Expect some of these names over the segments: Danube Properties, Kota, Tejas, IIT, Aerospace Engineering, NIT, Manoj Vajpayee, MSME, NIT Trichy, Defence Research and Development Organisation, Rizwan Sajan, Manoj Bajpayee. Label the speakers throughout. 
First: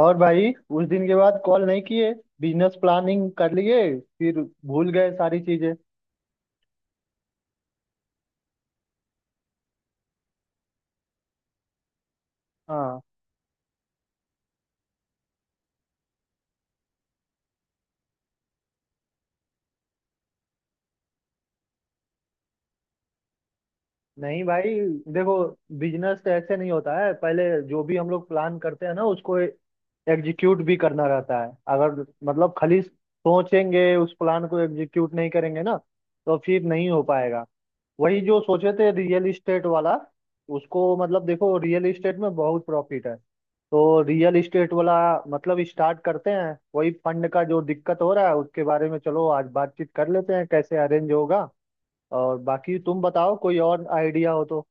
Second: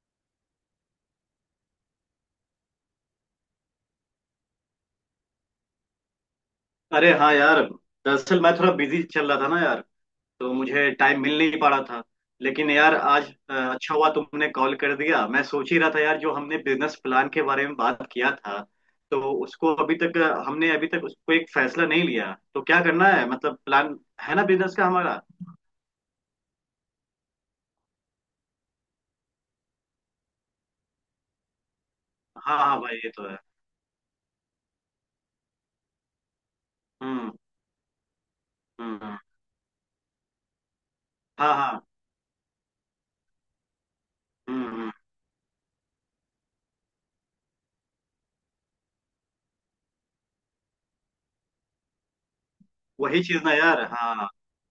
Speaker 1: और भाई उस दिन के बाद कॉल नहीं किए। बिजनेस प्लानिंग कर लिए फिर भूल गए सारी चीजें।
Speaker 2: अरे हाँ यार। दरअसल मैं थोड़ा बिजी चल रहा था ना यार, तो मुझे टाइम मिल नहीं पा रहा था। लेकिन यार
Speaker 1: हाँ।
Speaker 2: आज अच्छा हुआ तुमने कॉल कर दिया। मैं सोच ही रहा था यार, जो हमने बिजनेस प्लान के बारे में बात किया था तो उसको अभी तक हमने अभी तक उसको एक फैसला नहीं लिया, तो क्या करना है? मतलब प्लान है
Speaker 1: नहीं
Speaker 2: ना
Speaker 1: भाई,
Speaker 2: बिजनेस का हमारा।
Speaker 1: देखो बिजनेस तो ऐसे नहीं होता है। पहले जो भी हम लोग प्लान करते हैं ना उसको एग्जीक्यूट भी करना रहता है। अगर मतलब
Speaker 2: हाँ
Speaker 1: खाली
Speaker 2: हाँ भाई, ये तो है।
Speaker 1: सोचेंगे, उस प्लान को एग्जीक्यूट नहीं करेंगे ना तो फिर नहीं हो
Speaker 2: हम्म,
Speaker 1: पाएगा। वही जो सोचे थे,
Speaker 2: हम्म,
Speaker 1: रियल इस्टेट वाला उसको मतलब
Speaker 2: हाँ
Speaker 1: देखो, रियल
Speaker 2: हाँ।
Speaker 1: इस्टेट में बहुत प्रॉफिट है। तो रियल
Speaker 2: हम्म,
Speaker 1: इस्टेट वाला मतलब स्टार्ट करते हैं। वही फंड का जो दिक्कत हो रहा है उसके बारे में चलो आज बातचीत कर लेते हैं, कैसे अरेंज होगा। और बाकी तुम
Speaker 2: वही
Speaker 1: बताओ
Speaker 2: चीज ना
Speaker 1: कोई
Speaker 2: यार।
Speaker 1: और
Speaker 2: हाँ।
Speaker 1: आइडिया हो तो।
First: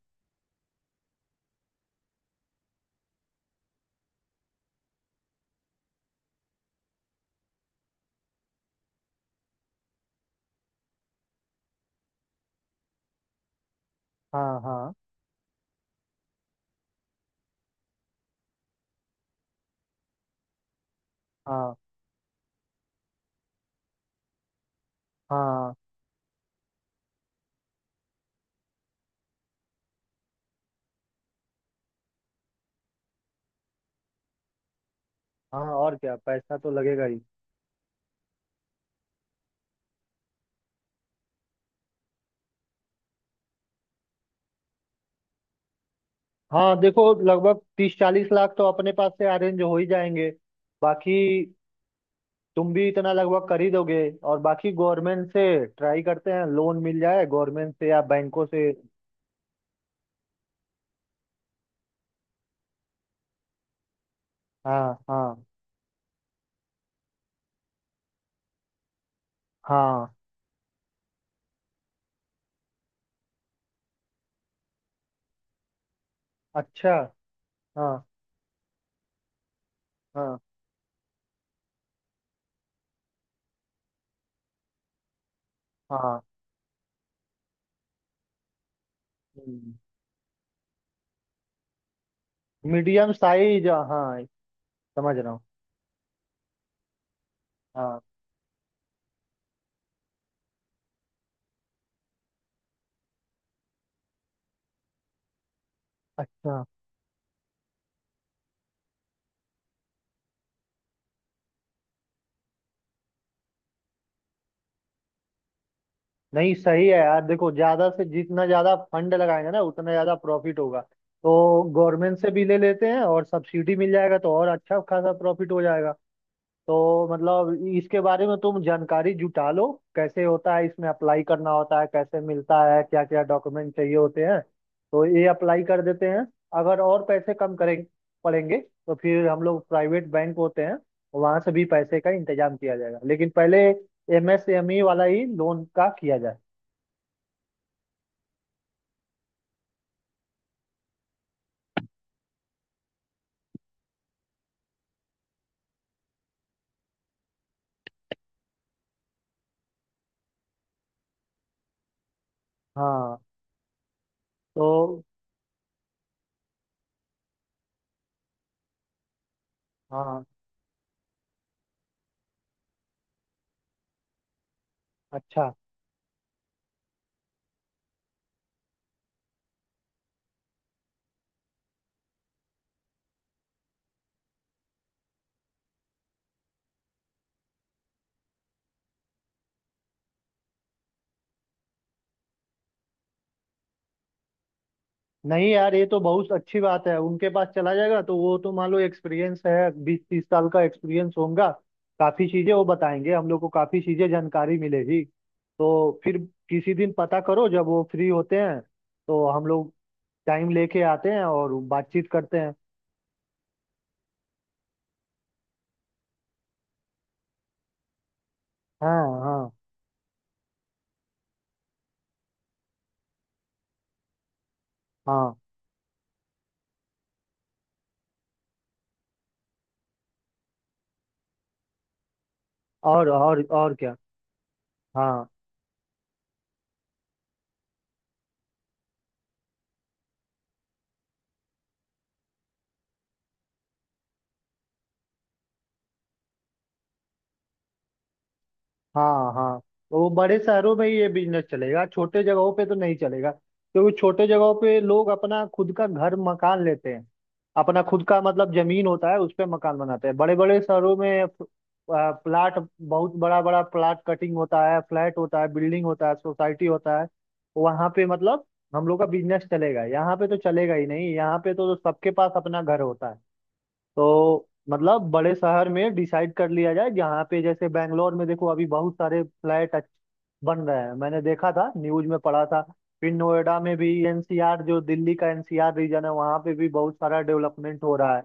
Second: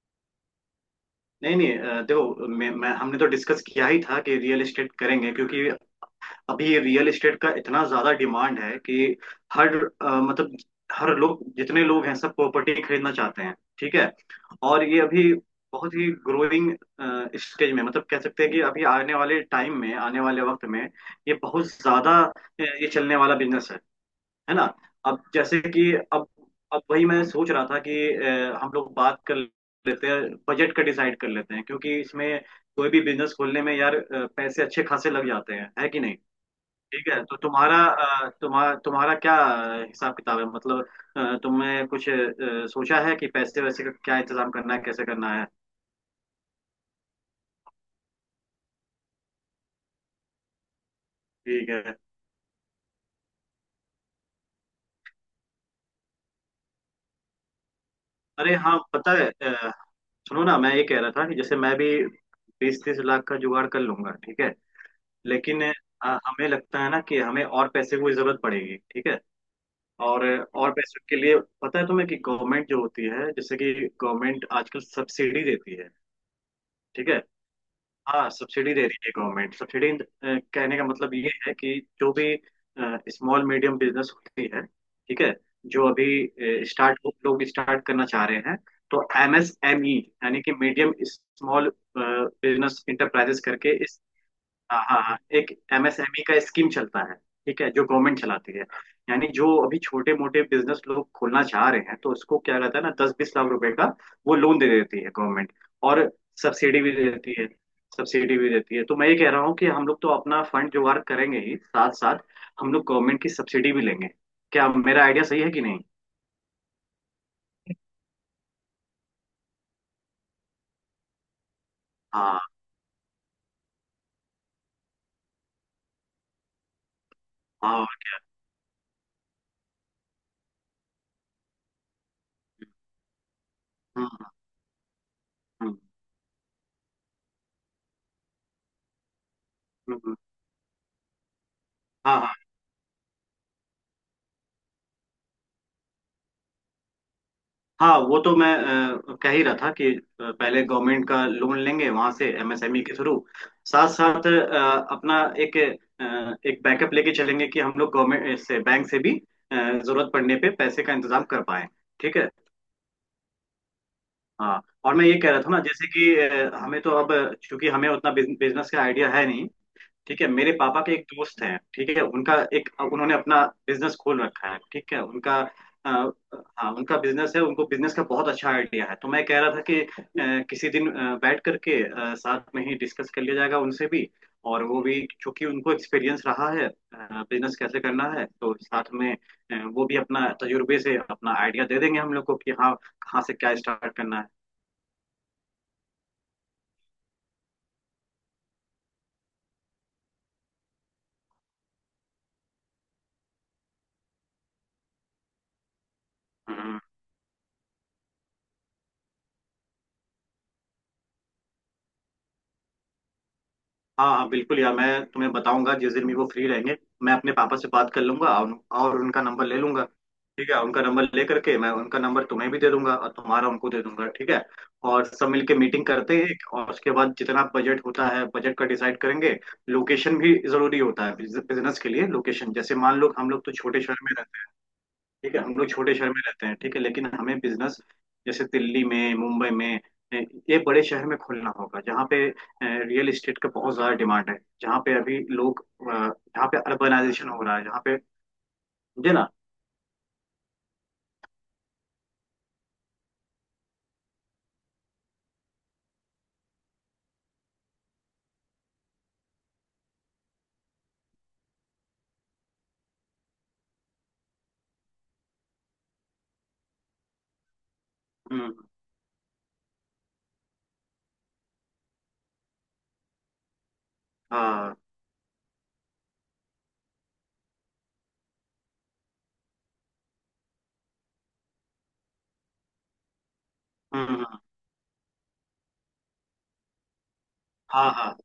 Speaker 2: नहीं नहीं, देखो, मैं हमने तो डिस्कस किया ही था कि रियल एस्टेट करेंगे, क्योंकि अभी ये रियल एस्टेट का इतना ज्यादा डिमांड है कि हर मतलब हर लोग, जितने लोग हैं, सब प्रॉपर्टी खरीदना चाहते हैं। ठीक है।
Speaker 1: हाँ
Speaker 2: और
Speaker 1: हाँ।
Speaker 2: ये अभी बहुत ही ग्रोइंग स्टेज में, मतलब कह सकते हैं कि अभी आने वाले टाइम में, आने वाले वक्त में ये बहुत
Speaker 1: हाँ
Speaker 2: ज्यादा ये चलने वाला बिजनेस है ना। अब जैसे
Speaker 1: हाँ
Speaker 2: कि अब वही मैं सोच रहा था कि हम लोग बात कर लेते हैं, बजट का डिसाइड कर लेते हैं, क्योंकि इसमें कोई भी बिजनेस खोलने में यार पैसे अच्छे खासे लग जाते
Speaker 1: हाँ।
Speaker 2: हैं, है
Speaker 1: और
Speaker 2: कि नहीं।
Speaker 1: क्या, पैसा तो लगेगा
Speaker 2: ठीक
Speaker 1: ही।
Speaker 2: है। तो तुम्हारा अ, तुम्हारा तुम्हारा क्या हिसाब किताब है? मतलब तुमने कुछ सोचा है कि पैसे वैसे का क्या इंतजाम करना है, कैसे करना है?
Speaker 1: हाँ देखो, लगभग 30-40 लाख तो अपने पास से अरेंज हो ही जाएंगे। बाकी
Speaker 2: ठीक है।
Speaker 1: तुम भी इतना लगभग कर ही दोगे, और बाकी गवर्नमेंट से ट्राई करते हैं लोन मिल जाए गवर्नमेंट से या बैंकों
Speaker 2: अरे
Speaker 1: से।
Speaker 2: हाँ, पता है। सुनो ना, मैं ये कह रहा था कि जैसे मैं भी 20-30 लाख का जुगाड़ कर लूंगा। ठीक है।
Speaker 1: हाँ हाँ।
Speaker 2: लेकिन हमें लगता है ना कि हमें और पैसे की जरूरत पड़ेगी। ठीक है।
Speaker 1: हाँ।
Speaker 2: और और पैसे के लिए पता है तुम्हें कि गवर्नमेंट जो होती है, जैसे कि गवर्नमेंट आजकल सब्सिडी देती है।
Speaker 1: अच्छा।
Speaker 2: ठीक है।
Speaker 1: हाँ
Speaker 2: हाँ, सब्सिडी दे रही है गवर्नमेंट। सब्सिडी
Speaker 1: हाँ
Speaker 2: कहने का मतलब ये है कि जो भी स्मॉल मीडियम बिजनेस होती है, ठीक है, जो अभी
Speaker 1: हाँ।
Speaker 2: स्टार्ट लोग स्टार्ट करना चाह रहे हैं, तो एमएसएमई, यानी कि medium small business
Speaker 1: medium
Speaker 2: enterprises
Speaker 1: size.
Speaker 2: करके इस,
Speaker 1: हाँ,
Speaker 2: हाँ हाँ
Speaker 1: समझ
Speaker 2: हाँ,
Speaker 1: रहा हूँ।
Speaker 2: एक एमएसएमई का स्कीम चलता है। ठीक है, जो
Speaker 1: हाँ।
Speaker 2: गवर्नमेंट चलाती है। यानी जो अभी छोटे मोटे बिजनेस लोग खोलना चाह रहे हैं, तो उसको क्या रहता है ना, 10-20 लाख रुपए का वो लोन दे देती है गवर्नमेंट। और
Speaker 1: अच्छा।
Speaker 2: सब्सिडी भी दे देती है, सब्सिडी भी देती है। तो मैं ये कह रहा हूँ कि हम लोग तो अपना फंड जुगाड़ करेंगे ही, साथ साथ हम लोग गवर्नमेंट की सब्सिडी भी लेंगे। क्या मेरा आइडिया सही है कि नहीं?
Speaker 1: नहीं सही है यार, देखो ज्यादा से जितना ज्यादा फंड लगाएंगे ना उतना ज्यादा प्रॉफिट होगा। तो गवर्नमेंट से
Speaker 2: हाँ
Speaker 1: भी ले लेते हैं, और सब्सिडी मिल जाएगा तो और अच्छा खासा प्रॉफिट हो जाएगा। तो मतलब
Speaker 2: हाँ,
Speaker 1: इसके बारे में तुम जानकारी जुटा लो, कैसे होता है, इसमें अप्लाई करना होता है कैसे, मिलता है क्या क्या, डॉक्यूमेंट चाहिए होते
Speaker 2: हम्म,
Speaker 1: हैं, तो ये अप्लाई
Speaker 2: हम्म,
Speaker 1: कर देते हैं। अगर और पैसे कम करें पड़ेंगे तो फिर हम लोग
Speaker 2: हम्म,
Speaker 1: प्राइवेट
Speaker 2: हम्म,
Speaker 1: बैंक होते हैं वहां से भी पैसे का
Speaker 2: हाँ
Speaker 1: इंतजाम किया जाएगा, लेकिन पहले एमएसएमई वाला ही लोन का किया जाए।
Speaker 2: हाँ। वो तो मैं कह ही रहा था कि पहले गवर्नमेंट का लोन लेंगे वहां से एमएसएमई के थ्रू, साथ साथ अपना एक एक बैकअप लेके चलेंगे कि हम लोग गवर्नमेंट से, बैंक से भी जरूरत पड़ने पे पैसे का इंतजाम कर पाए। ठीक है।
Speaker 1: हाँ
Speaker 2: हाँ, और
Speaker 1: तो।
Speaker 2: मैं ये कह रहा था ना, जैसे कि हमें तो अब, चूंकि हमें उतना बिजनेस का आइडिया है नहीं। ठीक
Speaker 1: हाँ।
Speaker 2: है, मेरे पापा के एक दोस्त हैं, ठीक है, उनका एक उन्होंने अपना बिजनेस खोल रखा है। ठीक है, उनका
Speaker 1: अच्छा।
Speaker 2: अ, हाँ, उनका बिजनेस है, उनको बिजनेस का बहुत अच्छा आइडिया है। तो मैं कह रहा था कि किसी दिन बैठ करके साथ में ही डिस्कस कर लिया जाएगा उनसे भी। और वो भी, क्योंकि उनको एक्सपीरियंस रहा है बिजनेस कैसे करना है, तो साथ में वो भी अपना तजुर्बे से अपना आइडिया दे देंगे हम लोग को कि हाँ, कहाँ से क्या स्टार्ट करना है।
Speaker 1: नहीं यार, ये तो बहुत अच्छी बात है। उनके पास चला जाएगा तो वो तो मान लो एक्सपीरियंस है, 20-30 साल का एक्सपीरियंस होगा। काफी चीजें वो बताएंगे हम लोग को, काफी चीजें जानकारी मिलेगी। तो फिर किसी
Speaker 2: हम्म।
Speaker 1: दिन पता करो जब वो फ्री होते हैं तो हम लोग टाइम लेके आते हैं और बातचीत करते हैं।
Speaker 2: हाँ हाँ, बिल्कुल यार, मैं तुम्हें बताऊंगा जिस दिन भी वो फ्री रहेंगे। मैं अपने पापा से बात कर लूंगा और
Speaker 1: हाँ
Speaker 2: उनका नंबर
Speaker 1: हाँ।
Speaker 2: ले लूंगा। ठीक है, उनका नंबर ले करके मैं उनका नंबर तुम्हें भी दे दूंगा और तुम्हारा उनको दे दूंगा। ठीक है, और सब
Speaker 1: हाँ,
Speaker 2: मिलके मीटिंग करते हैं एक, और उसके बाद जितना बजट होता है, बजट का डिसाइड करेंगे। लोकेशन भी जरूरी होता है बिजनेस के लिए, लोकेशन। जैसे मान
Speaker 1: और
Speaker 2: लो हम
Speaker 1: और
Speaker 2: लोग तो
Speaker 1: और
Speaker 2: छोटे
Speaker 1: क्या।
Speaker 2: शहर में,
Speaker 1: हाँ
Speaker 2: ठीक है, हम लोग छोटे शहर में रहते हैं, ठीक है, लेकिन हमें बिजनेस जैसे दिल्ली में, मुंबई में, अ, ये बड़े शहर में खोलना होगा, जहाँ पे रियल एस्टेट का बहुत ज्यादा डिमांड है, जहाँ पे अभी लोग जहाँ पे अर्बनाइजेशन हो रहा है, जहाँ पे, समझे ना।
Speaker 1: हाँ हाँ। वो बड़े शहरों में ही ये बिजनेस चलेगा, छोटे जगहों पे तो नहीं चलेगा, क्योंकि छोटे जगहों पे लोग अपना खुद का घर मकान लेते हैं। अपना खुद का मतलब जमीन होता है, उस पे मकान बनाते हैं। बड़े बड़े शहरों में प्लाट, बहुत बड़ा बड़ा प्लाट कटिंग होता है, फ्लैट होता है, बिल्डिंग होता है, सोसाइटी होता है। वहां पे मतलब
Speaker 2: हम्म,
Speaker 1: हम लोग का बिजनेस चलेगा। यहाँ पे तो चलेगा ही नहीं, यहाँ पे तो सबके पास अपना घर होता है। तो
Speaker 2: हाँ,
Speaker 1: मतलब बड़े शहर में डिसाइड कर लिया जाए, जहाँ पे जैसे बैंगलोर में देखो अभी बहुत सारे फ्लैट बन रहे हैं, मैंने देखा था, न्यूज में पढ़ा था। फिर नोएडा में भी
Speaker 2: हम्म,
Speaker 1: एनसीआर, जो दिल्ली का एनसीआर रीजन है वहाँ पे भी बहुत सारा डेवलपमेंट
Speaker 2: हाँ
Speaker 1: हो रहा
Speaker 2: हाँ,
Speaker 1: है।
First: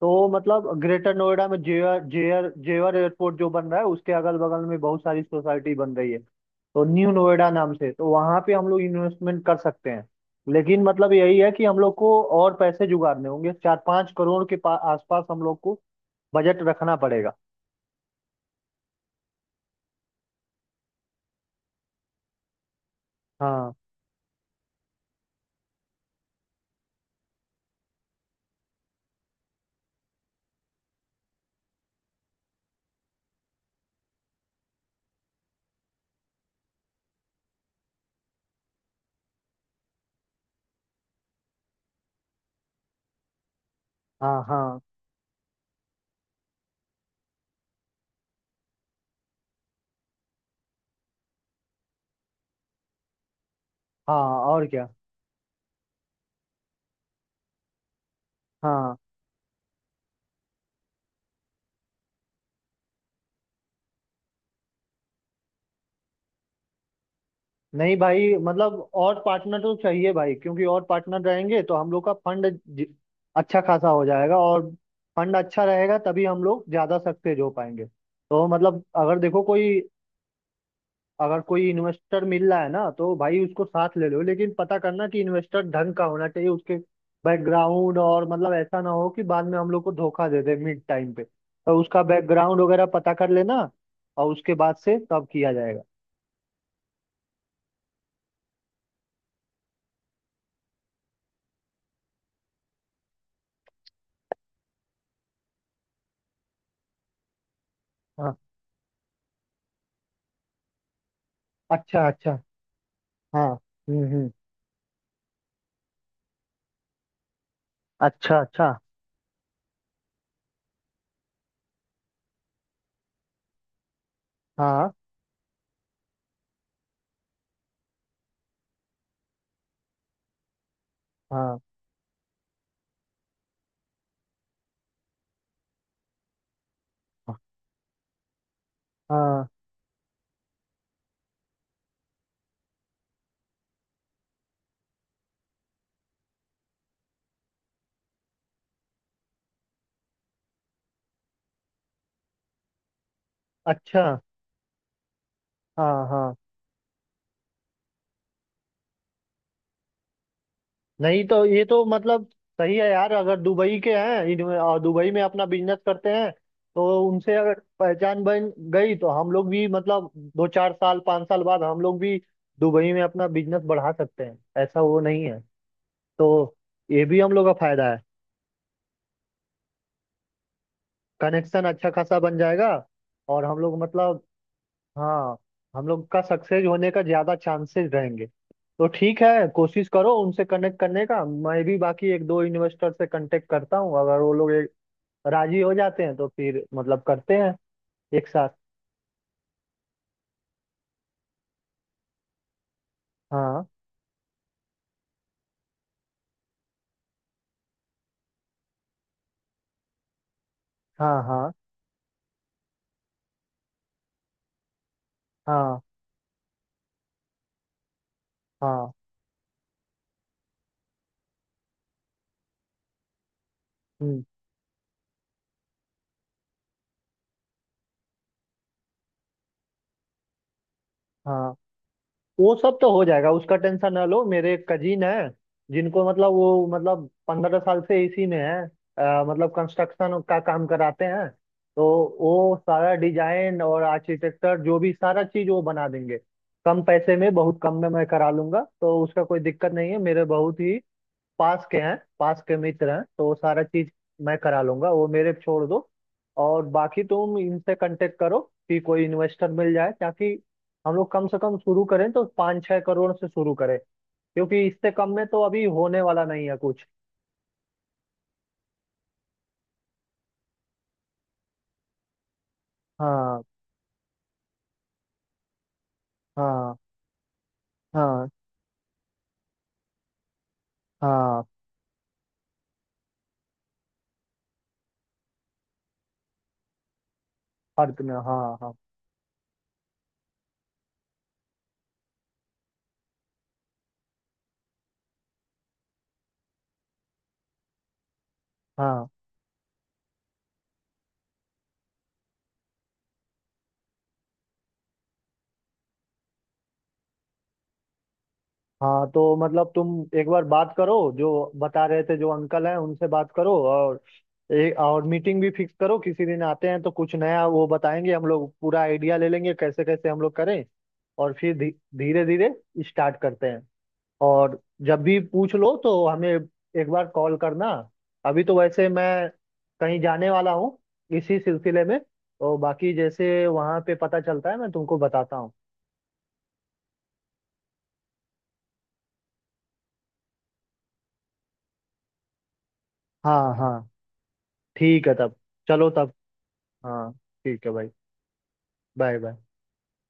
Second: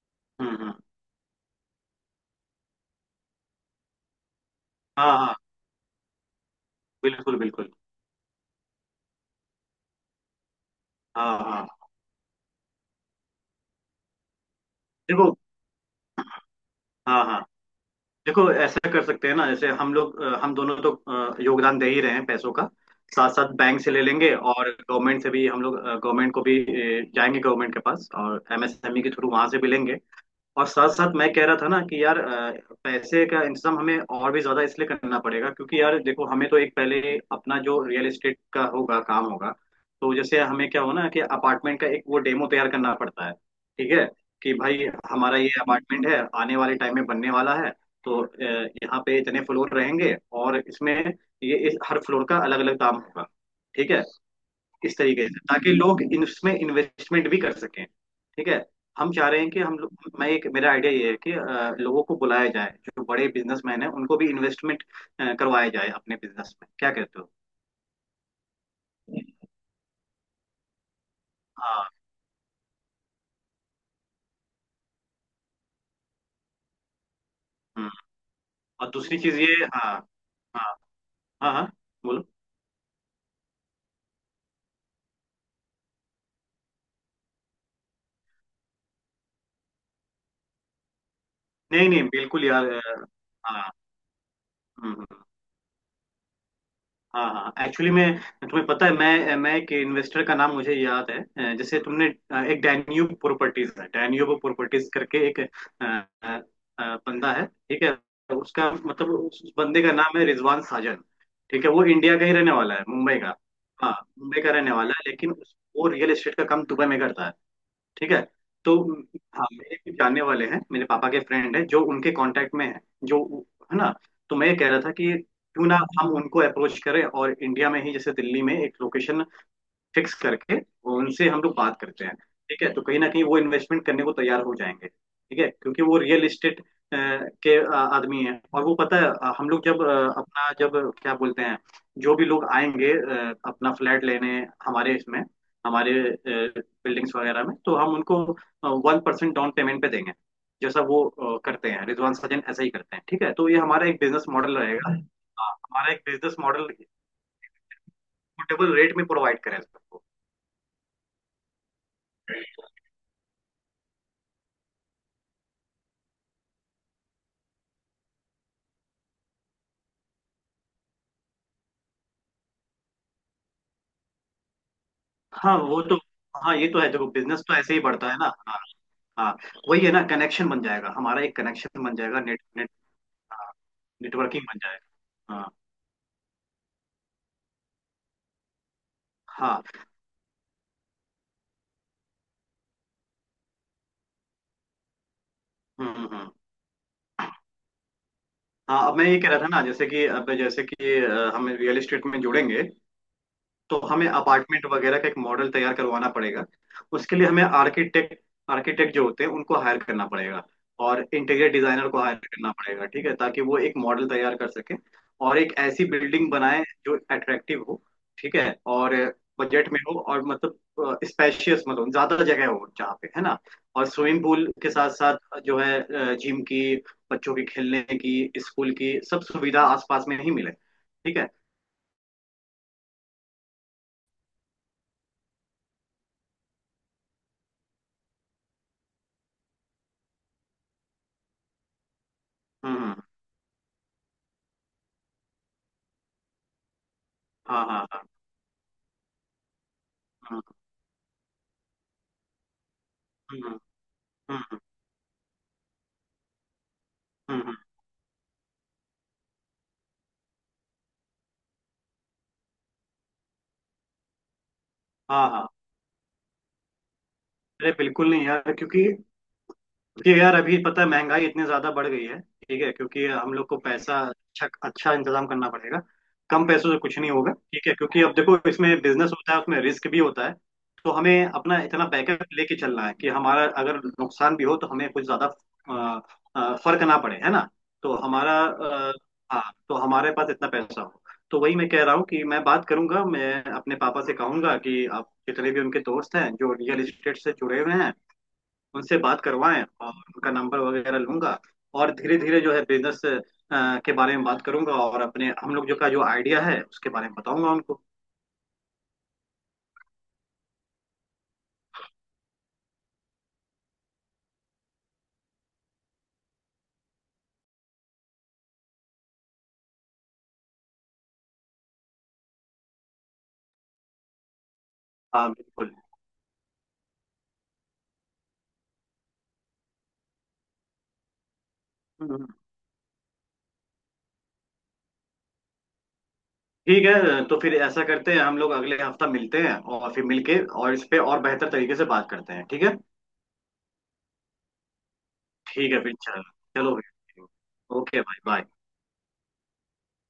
Speaker 1: तो
Speaker 2: हम्म,
Speaker 1: मतलब ग्रेटर नोएडा में जेवर जेवर जेवर एयरपोर्ट जो बन रहा है उसके अगल बगल में बहुत
Speaker 2: हाँ
Speaker 1: सारी
Speaker 2: हाँ,
Speaker 1: सोसाइटी बन रही है। तो न्यू
Speaker 2: बिल्कुल
Speaker 1: नोएडा
Speaker 2: बिल्कुल।
Speaker 1: नाम से, तो वहां पे हम लोग इन्वेस्टमेंट कर सकते हैं। लेकिन मतलब यही
Speaker 2: हाँ
Speaker 1: है कि
Speaker 2: हाँ,
Speaker 1: हम लोग को और पैसे जुगाड़ने होंगे। 4-5 करोड़ के आसपास
Speaker 2: देखो।
Speaker 1: हम लोग को बजट रखना
Speaker 2: हाँ
Speaker 1: पड़ेगा।
Speaker 2: हाँ, देखो, ऐसा कर सकते हैं ना, जैसे हम दोनों तो योगदान दे ही रहे हैं पैसों का, साथ साथ
Speaker 1: हाँ
Speaker 2: बैंक से ले लेंगे और गवर्नमेंट से भी हम लोग गवर्नमेंट को भी जाएंगे गवर्नमेंट के पास, और एमएसएमई के थ्रू वहां से भी लेंगे। और साथ साथ मैं कह रहा था ना कि यार पैसे का इंतजाम हमें और भी ज्यादा इसलिए करना पड़ेगा क्योंकि यार देखो, हमें तो एक पहले अपना जो रियल एस्टेट का होगा, काम होगा, तो जैसे हमें क्या हो ना कि अपार्टमेंट का एक वो डेमो तैयार करना पड़ता है। ठीक है,
Speaker 1: हाँ।
Speaker 2: कि
Speaker 1: हाँ
Speaker 2: भाई हमारा ये अपार्टमेंट है, आने वाले टाइम में बनने वाला है, तो यहाँ पे इतने फ्लोर रहेंगे। और इसमें ये इस हर फ्लोर का अलग अलग दाम होगा। ठीक है,
Speaker 1: हाँ, और क्या।
Speaker 2: इस तरीके से ताकि लोग इसमें इन्वेस्टमेंट भी कर सकें। ठीक है,
Speaker 1: हाँ।
Speaker 2: हम चाह रहे हैं कि हम लोग मैं एक मेरा आइडिया ये है कि लोगों को बुलाया जाए जो बड़े बिजनेसमैन हैं, उनको भी इन्वेस्टमेंट करवाया जाए अपने बिजनेस में। क्या कहते हो?
Speaker 1: नहीं भाई, मतलब और पार्टनर तो चाहिए भाई, क्योंकि और पार्टनर रहेंगे तो
Speaker 2: हाँ।
Speaker 1: हम लोग का फंड अच्छा खासा हो जाएगा, और फंड अच्छा रहेगा तभी हम लोग ज्यादा सक्सेस हो पाएंगे।
Speaker 2: हम्म।
Speaker 1: तो मतलब
Speaker 2: और दूसरी
Speaker 1: अगर
Speaker 2: चीज
Speaker 1: देखो
Speaker 2: ये,
Speaker 1: कोई
Speaker 2: हाँ। हाँ
Speaker 1: अगर
Speaker 2: हाँ, हाँ,
Speaker 1: कोई
Speaker 2: बोलो।
Speaker 1: इन्वेस्टर मिल रहा है ना तो भाई उसको साथ ले लो, लेकिन पता करना कि इन्वेस्टर ढंग का होना चाहिए, उसके बैकग्राउंड। और मतलब ऐसा ना हो कि बाद में हम लोग को धोखा दे दे मिड टाइम पे, तो
Speaker 2: नहीं
Speaker 1: उसका
Speaker 2: नहीं, बिल्कुल
Speaker 1: बैकग्राउंड
Speaker 2: यार,
Speaker 1: वगैरह पता कर लेना
Speaker 2: हाँ,
Speaker 1: और उसके बाद
Speaker 2: हम्म,
Speaker 1: से
Speaker 2: हम्म।
Speaker 1: तब किया जाएगा।
Speaker 2: हाँ हाँ, एक्चुअली मैं, तुम्हें पता है, मैं एक इन्वेस्टर का नाम मुझे याद है। जैसे तुमने एक डैन्यूब प्रॉपर्टीज है, डैन्यूब प्रॉपर्टीज करके एक अ, बंदा है, ठीक है।
Speaker 1: हाँ।
Speaker 2: उसका मतलब उस बंदे का नाम है रिजवान साजन। ठीक है, वो
Speaker 1: अच्छा
Speaker 2: इंडिया का
Speaker 1: अच्छा।
Speaker 2: ही रहने वाला है, मुंबई का।
Speaker 1: हाँ।
Speaker 2: हाँ,
Speaker 1: हम्म।
Speaker 2: मुंबई का रहने वाला है, लेकिन वो रियल एस्टेट का काम दुबई में करता है। ठीक है।
Speaker 1: अच्छा अच्छा।
Speaker 2: तो हाँ, मेरे कुछ जानने वाले हैं, मेरे पापा के फ्रेंड हैं जो उनके कांटेक्ट में है, जो, है ना। तो मैं ये कह रहा था
Speaker 1: हाँ
Speaker 2: कि क्यों ना हम उनको अप्रोच करें, और इंडिया में ही जैसे दिल्ली में एक लोकेशन फिक्स करके वो, उनसे हम लोग
Speaker 1: हाँ
Speaker 2: बात करते हैं। ठीक है, तो कहीं ना कहीं वो इन्वेस्टमेंट करने को तैयार हो जाएंगे। ठीक है, क्योंकि वो रियल इस्टेट के आदमी हैं। और वो पता है,
Speaker 1: हाँ।
Speaker 2: हम लोग जब अपना, जब क्या बोलते हैं, जो भी लोग आएंगे अपना फ्लैट लेने, हमारे इसमें, हमारे बिल्डिंग्स वगैरह में, तो हम उनको 1% डाउन पेमेंट पे देंगे, जैसा वो करते हैं, रिजवान सजन ऐसा ही करते हैं। ठीक है, तो ये हमारा एक
Speaker 1: अच्छा।
Speaker 2: बिजनेस मॉडल रहेगा। हाँ, हमारा एक
Speaker 1: हाँ हाँ।
Speaker 2: बिजनेस मॉडल, पोर्टेबल रेट में प्रोवाइड करें सबको।
Speaker 1: नहीं तो ये तो मतलब सही है यार, अगर दुबई के हैं और दुबई में अपना बिजनेस करते हैं तो उनसे अगर पहचान बन गई तो हम लोग भी मतलब 2-4 साल 5 साल बाद हम लोग भी दुबई में अपना बिजनेस बढ़ा सकते हैं। ऐसा वो नहीं है।
Speaker 2: हाँ, वो तो।
Speaker 1: तो
Speaker 2: हाँ, ये तो है,
Speaker 1: ये
Speaker 2: देखो
Speaker 1: भी हम
Speaker 2: बिजनेस
Speaker 1: लोग का
Speaker 2: तो ऐसे ही
Speaker 1: फायदा है।
Speaker 2: बढ़ता है ना। हाँ। हाँ, वही है ना, कनेक्शन बन जाएगा, हमारा एक
Speaker 1: कनेक्शन
Speaker 2: कनेक्शन
Speaker 1: अच्छा
Speaker 2: बन
Speaker 1: खासा
Speaker 2: जाएगा,
Speaker 1: बन
Speaker 2: नेट
Speaker 1: जाएगा,
Speaker 2: नेट
Speaker 1: और हम लोग मतलब,
Speaker 2: नेटवर्किंग बन जाएगा।
Speaker 1: हाँ,
Speaker 2: हाँ।
Speaker 1: हम लोग का सक्सेस होने का ज्यादा चांसेस रहेंगे। तो ठीक है,
Speaker 2: हाँ,
Speaker 1: कोशिश करो उनसे कनेक्ट करने का। मैं भी बाकी एक दो इन्वेस्टर से कांटेक्ट करता हूँ, अगर वो लोग राजी हो
Speaker 2: हम्म,
Speaker 1: जाते
Speaker 2: हम्म,
Speaker 1: हैं तो फिर मतलब करते हैं एक साथ।
Speaker 2: हाँ, अब मैं ये कह रहा था ना, जैसे कि अब, जैसे कि हम रियल एस्टेट में जुड़ेंगे
Speaker 1: हाँ
Speaker 2: तो हमें अपार्टमेंट वगैरह का एक मॉडल तैयार करवाना पड़ेगा। उसके लिए हमें आर्किटेक्ट, आर्किटेक्ट जो होते हैं उनको हायर करना पड़ेगा, और
Speaker 1: हाँ।
Speaker 2: इंटीरियर
Speaker 1: हाँ
Speaker 2: डिजाइनर को हायर करना पड़ेगा। ठीक है, ताकि वो एक मॉडल तैयार कर सके और एक
Speaker 1: हाँ
Speaker 2: ऐसी बिल्डिंग बनाए जो अट्रैक्टिव हो। ठीक है,
Speaker 1: हाँ।
Speaker 2: और बजट में हो, और मतलब स्पेशियस, मतलब ज्यादा जगह हो, जहाँ पे, है ना। और
Speaker 1: हम्म,
Speaker 2: स्विमिंग पूल के साथ साथ, जो है, जिम की, बच्चों के खेलने की, स्कूल की, सब सुविधा आसपास में ही मिले। ठीक है।
Speaker 1: हाँ। वो सब तो हो जाएगा, उसका टेंशन ना लो। मेरे कजिन है जिनको मतलब, वो मतलब 15 साल से इसी में है, मतलब कंस्ट्रक्शन का काम कराते हैं। तो वो
Speaker 2: हम्म,
Speaker 1: सारा डिजाइन और आर्किटेक्चर जो भी सारा चीज वो बना देंगे। कम पैसे में, बहुत
Speaker 2: हाँ
Speaker 1: कम
Speaker 2: हाँ,
Speaker 1: में
Speaker 2: हाँ,
Speaker 1: मैं करा लूंगा, तो उसका कोई दिक्कत नहीं है। मेरे
Speaker 2: हाँ।
Speaker 1: बहुत ही पास के हैं, पास के मित्र हैं, तो
Speaker 2: हम्म,
Speaker 1: सारा चीज मैं
Speaker 2: हम्म,
Speaker 1: करा लूंगा, वो मेरे पे छोड़ दो। और बाकी तुम
Speaker 2: हम्म, हम्म,
Speaker 1: इनसे कांटेक्ट करो कि कोई इन्वेस्टर मिल जाए, ताकि हम लोग कम से कम शुरू करें तो 5-6 करोड़ से शुरू करें, क्योंकि इससे कम में
Speaker 2: हाँ
Speaker 1: तो
Speaker 2: हाँ।
Speaker 1: अभी होने वाला नहीं है कुछ।
Speaker 2: अरे बिल्कुल नहीं यार, क्योंकि कि यार अभी पता है, महंगाई इतनी ज्यादा बढ़ गई है। ठीक है, क्योंकि हम
Speaker 1: हाँ
Speaker 2: लोग को पैसा अच्छा अच्छा इंतजाम करना पड़ेगा, कम पैसों
Speaker 1: हाँ।
Speaker 2: से कुछ नहीं होगा। ठीक है, क्योंकि अब
Speaker 1: हाँ
Speaker 2: देखो, इसमें बिजनेस होता है, उसमें रिस्क भी होता है। तो हमें
Speaker 1: हाँ।
Speaker 2: अपना इतना बैकअप लेके चलना है कि हमारा अगर नुकसान भी हो तो हमें कुछ ज्यादा अ, फर्क ना पड़े, है ना। तो
Speaker 1: फर्क ना,
Speaker 2: हमारा
Speaker 1: हाँ हाँ।
Speaker 2: हाँ, तो हमारे पास इतना पैसा हो। तो वही मैं कह रहा हूँ कि मैं बात करूंगा, मैं अपने पापा से कहूंगा कि आप जितने भी उनके दोस्त हैं जो रियल एस्टेट से जुड़े हुए हैं, उनसे
Speaker 1: हाँ
Speaker 2: बात करवाएं, और उनका नंबर वगैरह लूंगा। और धीरे धीरे जो है बिजनेस के बारे में बात करूंगा, और अपने हम लोग जो का जो आइडिया है उसके बारे में बताऊंगा उनको।
Speaker 1: हाँ। तो मतलब तुम एक बार बात करो, जो बता रहे थे जो अंकल हैं उनसे बात करो, और और मीटिंग भी फिक्स करो, किसी दिन आते हैं तो कुछ नया वो बताएंगे, हम लोग पूरा आइडिया ले लेंगे कैसे कैसे हम लोग करें। और फिर धीरे धीरे स्टार्ट करते हैं। और जब भी
Speaker 2: हाँ,
Speaker 1: पूछ
Speaker 2: बिल्कुल।
Speaker 1: लो तो हमें एक बार कॉल करना। अभी तो वैसे मैं कहीं जाने वाला हूँ इसी सिलसिले में,
Speaker 2: हम्म।
Speaker 1: तो बाकी जैसे वहाँ पे पता चलता है मैं तुमको बताता हूँ।
Speaker 2: ठीक है, तो फिर ऐसा करते हैं, हम लोग अगले हफ्ता मिलते हैं, और फिर मिलके और इस पे और बेहतर तरीके से बात करते हैं। ठीक है,
Speaker 1: हाँ हाँ। ठीक है तब।
Speaker 2: ठीक है
Speaker 1: चलो
Speaker 2: फिर।
Speaker 1: तब।
Speaker 2: चलो, चलो
Speaker 1: हाँ।
Speaker 2: भाई,
Speaker 1: ठीक है भाई।
Speaker 2: ओके भाई, बाय।
Speaker 1: Bye bye.